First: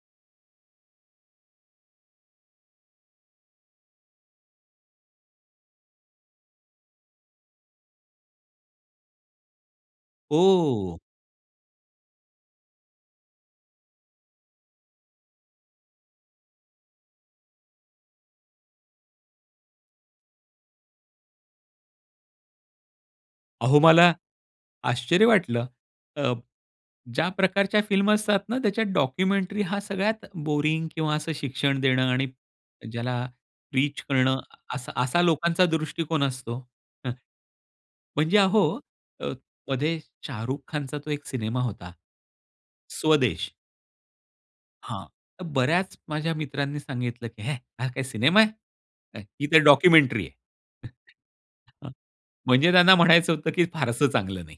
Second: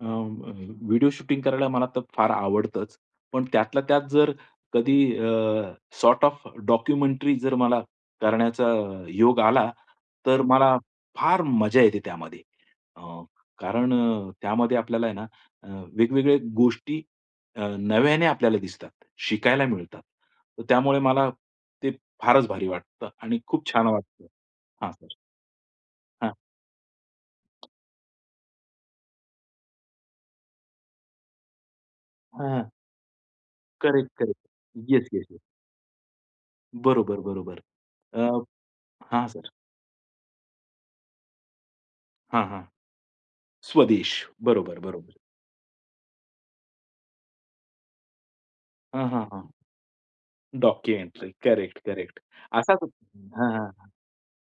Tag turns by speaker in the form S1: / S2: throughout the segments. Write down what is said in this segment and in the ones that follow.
S1: अं, अ, video shooting करायला मला तर फार आवडतंच, पण त्यातल्या त्यात जर कधी अ, सॉर्ट ऑफ डॉक्युमेंटरी जर मला करण्याचा योग आला, तर मला
S2: ओह!
S1: फार मजा येते त्यामध्ये अ, कारण अ, त्यामध्ये आपल्याला आहे ना अ, वेगवेगळ्या गोष्टी अ, नव्याने आपल्याला दिसतात, शिकायला मिळतात. तर त्यामुळे मला ते फारच भारी वाटतं आणि खूप
S2: अहो
S1: छान
S2: मला
S1: वाटतं हां सर.
S2: आश्चर्य वाटलं. अ,
S1: हां.
S2: ज्या प्रकारच्या फिल्म असतात ना, त्याच्यात डॉक्युमेंटरी हां सगळ्यात बोरिंग किंवा असं शिक्षण देणं आणि
S1: हां.
S2: ज्याला रीच
S1: करेक्ट,
S2: करणं
S1: करेक्ट.
S2: अस
S1: येस,
S2: असा
S1: येस, येस.
S2: लोकांचा दृष्टिकोन असतो.
S1: बरोबर, बरोबर.
S2: म्हणजे
S1: अ,
S2: अहो,
S1: हां,
S2: अ,
S1: सर.
S2: मध्ये शाहरुख खानचा तो एक सिनेमा होता.
S1: हां, हां.
S2: स्वदेश.
S1: स्वदेश. बरोबर,
S2: हां,
S1: बरोबर.
S2: तर बऱ्याच माझ्या मित्रांनी सांगितलं की "हे हा काय सिनेमा
S1: हां,
S2: आहे?
S1: हां, हां.
S2: ही तर डॉक्युमेंटरी आहे." हं,
S1: डॉक्युमेंटरी. करेक्ट,
S2: हां.
S1: करेक्ट
S2: म्हणजे
S1: असाच
S2: त्यांना म्हणायचं होतं,
S1: हां,
S2: की
S1: हां.
S2: फारसं चांगलं नाही.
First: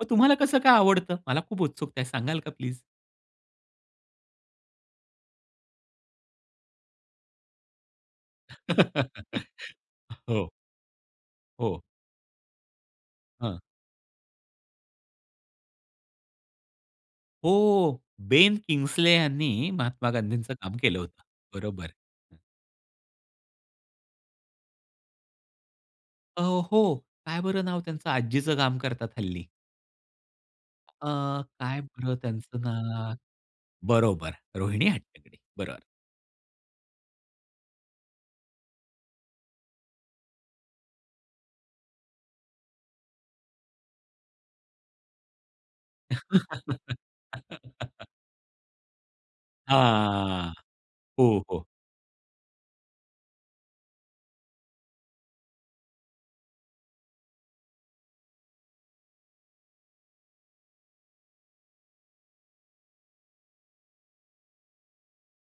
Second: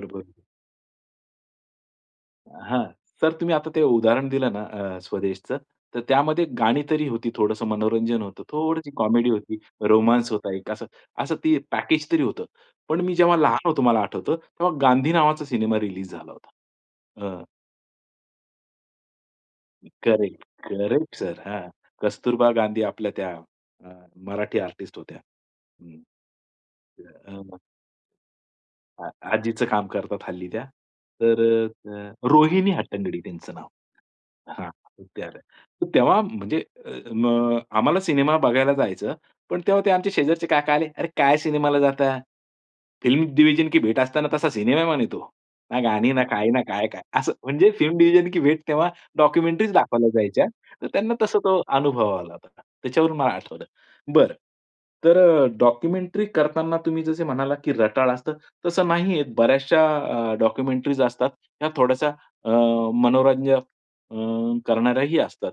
S2: मग तुम्हाला
S1: बरोबर.
S2: कसं काय आवडतं? मला खूप उत्सुकता आहे, सांगाल का प्लीज?
S1: हां. सर तुम्ही आता ते उदाहरण दिलं ना अ, स्वदेशचं तर त्यामध्ये गाणी तरी होती, थोडंसं मनोरंजन होतं, थोडीशी कॉमेडी होती, रोमान्स
S2: हो.
S1: होता एक अस असं ते
S2: हो.
S1: पॅकेजतरी होतं. पण मी जेव्हा
S2: हं.
S1: लहान होतो मला आठवतं तेव्हा गांधी नावाचा सिनेमा रिलीज झाला होता. अ
S2: हो, बेन किंग्सले यांनी महात्मा
S1: करेक्ट.
S2: गांधींचं काम केलं
S1: करेक्ट
S2: होतं.
S1: सर. हां,
S2: बरोबर.
S1: कस्तुरबा गांधी आपल्या त्या अ, मराठी आर्टिस्ट होत्या. हं,
S2: अ, हो. काय
S1: अ
S2: बरं नाव त्यांचं? आजीचं काम करतात
S1: आ
S2: हल्ली.
S1: आजीचं काम करतात हल्ली त्या.
S2: अ,
S1: तर
S2: काय
S1: अ,
S2: बरं त्यांचं
S1: रोहिणी
S2: नाव?
S1: हट्टंगडी त्यांचं नाव.
S2: बरोबर,
S1: हां,
S2: रोहिणी हट्टंगडी. बरोबर.
S1: तर तेव्हा म्हणजे अ, आम्हाला सिनेमा बघायला जायचं, पण तेव्हा ते आमचे शेजारचे काका आले, "अरे काय सिनेमाला जाताय? फिल्म डिव्हिजन की भेट असतं ना तसा सिनेमा म्हणे तो, ना गाणी ना काय ना काय-काय?" असं म्हणजे फिल्म डिव्हिजन की भेट तेव्हा डॉक्युमेंटरी दाखवल्या जायच्या,
S2: हां.
S1: तर त्यांना
S2: हो,
S1: तसा तो
S2: हो.
S1: अनुभव आला होता. त्याच्यावरून मला आठवलं. बरं, तर अ, डॉक्युमेंटरी करतांना तुम्ही जसं म्हणालात, की रटाळ असतं, तसं नाहीये बऱ्याचशा अ, डॉक्युमेंटरीज असतात ह्या थोड्याशा अ, मनोरंजन अं, करणाऱ्याही असतात.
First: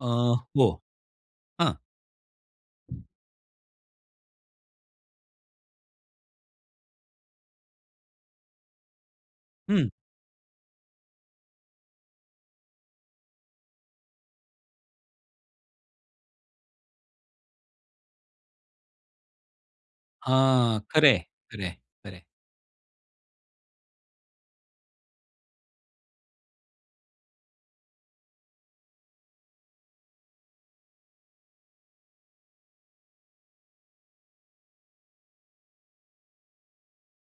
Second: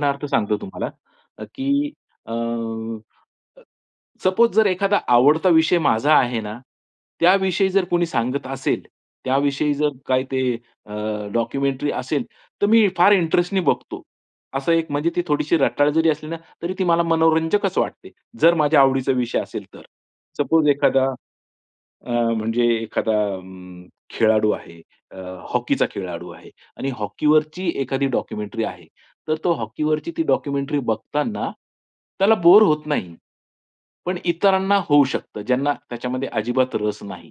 S2: अ,
S1: सांगतो
S2: हो,
S1: तुम्हाला,
S2: हां.
S1: की अं, सपोज जर एखादा आवडता विषय माझा आहे ना, त्याविषयी जर कोणी सांगत असेल, त्याविषयी
S2: हं.
S1: जर काही ते अ, डॉक्युमेंटरी असेल तर मी फार इंटरेस्टने बघतो. असं एक म्हणजे ती थोडीशी रटाळ जरी असली ना, तरी ती मला मनोरंजकच वाटते, जर माझ्या आवडीचा विषय असेल तर. सपोज
S2: हां,
S1: एखादा
S2: खरंय, खरंय,
S1: अ,
S2: खरंय.
S1: म्हणजे एखादा अं, खेळाडू आहे. अ, हॉकीचा खेळाडू आहे आणि हॉकीवरची एखादी डॉक्युमेंटरी आहे. तर तो हॉकीवरची ती डॉक्युमेंटरी बघताना त्याला बोर होत नाही. पण इतरांना होऊ शकतं ज्यांना त्याच्यामध्ये अजिबात रस नाही.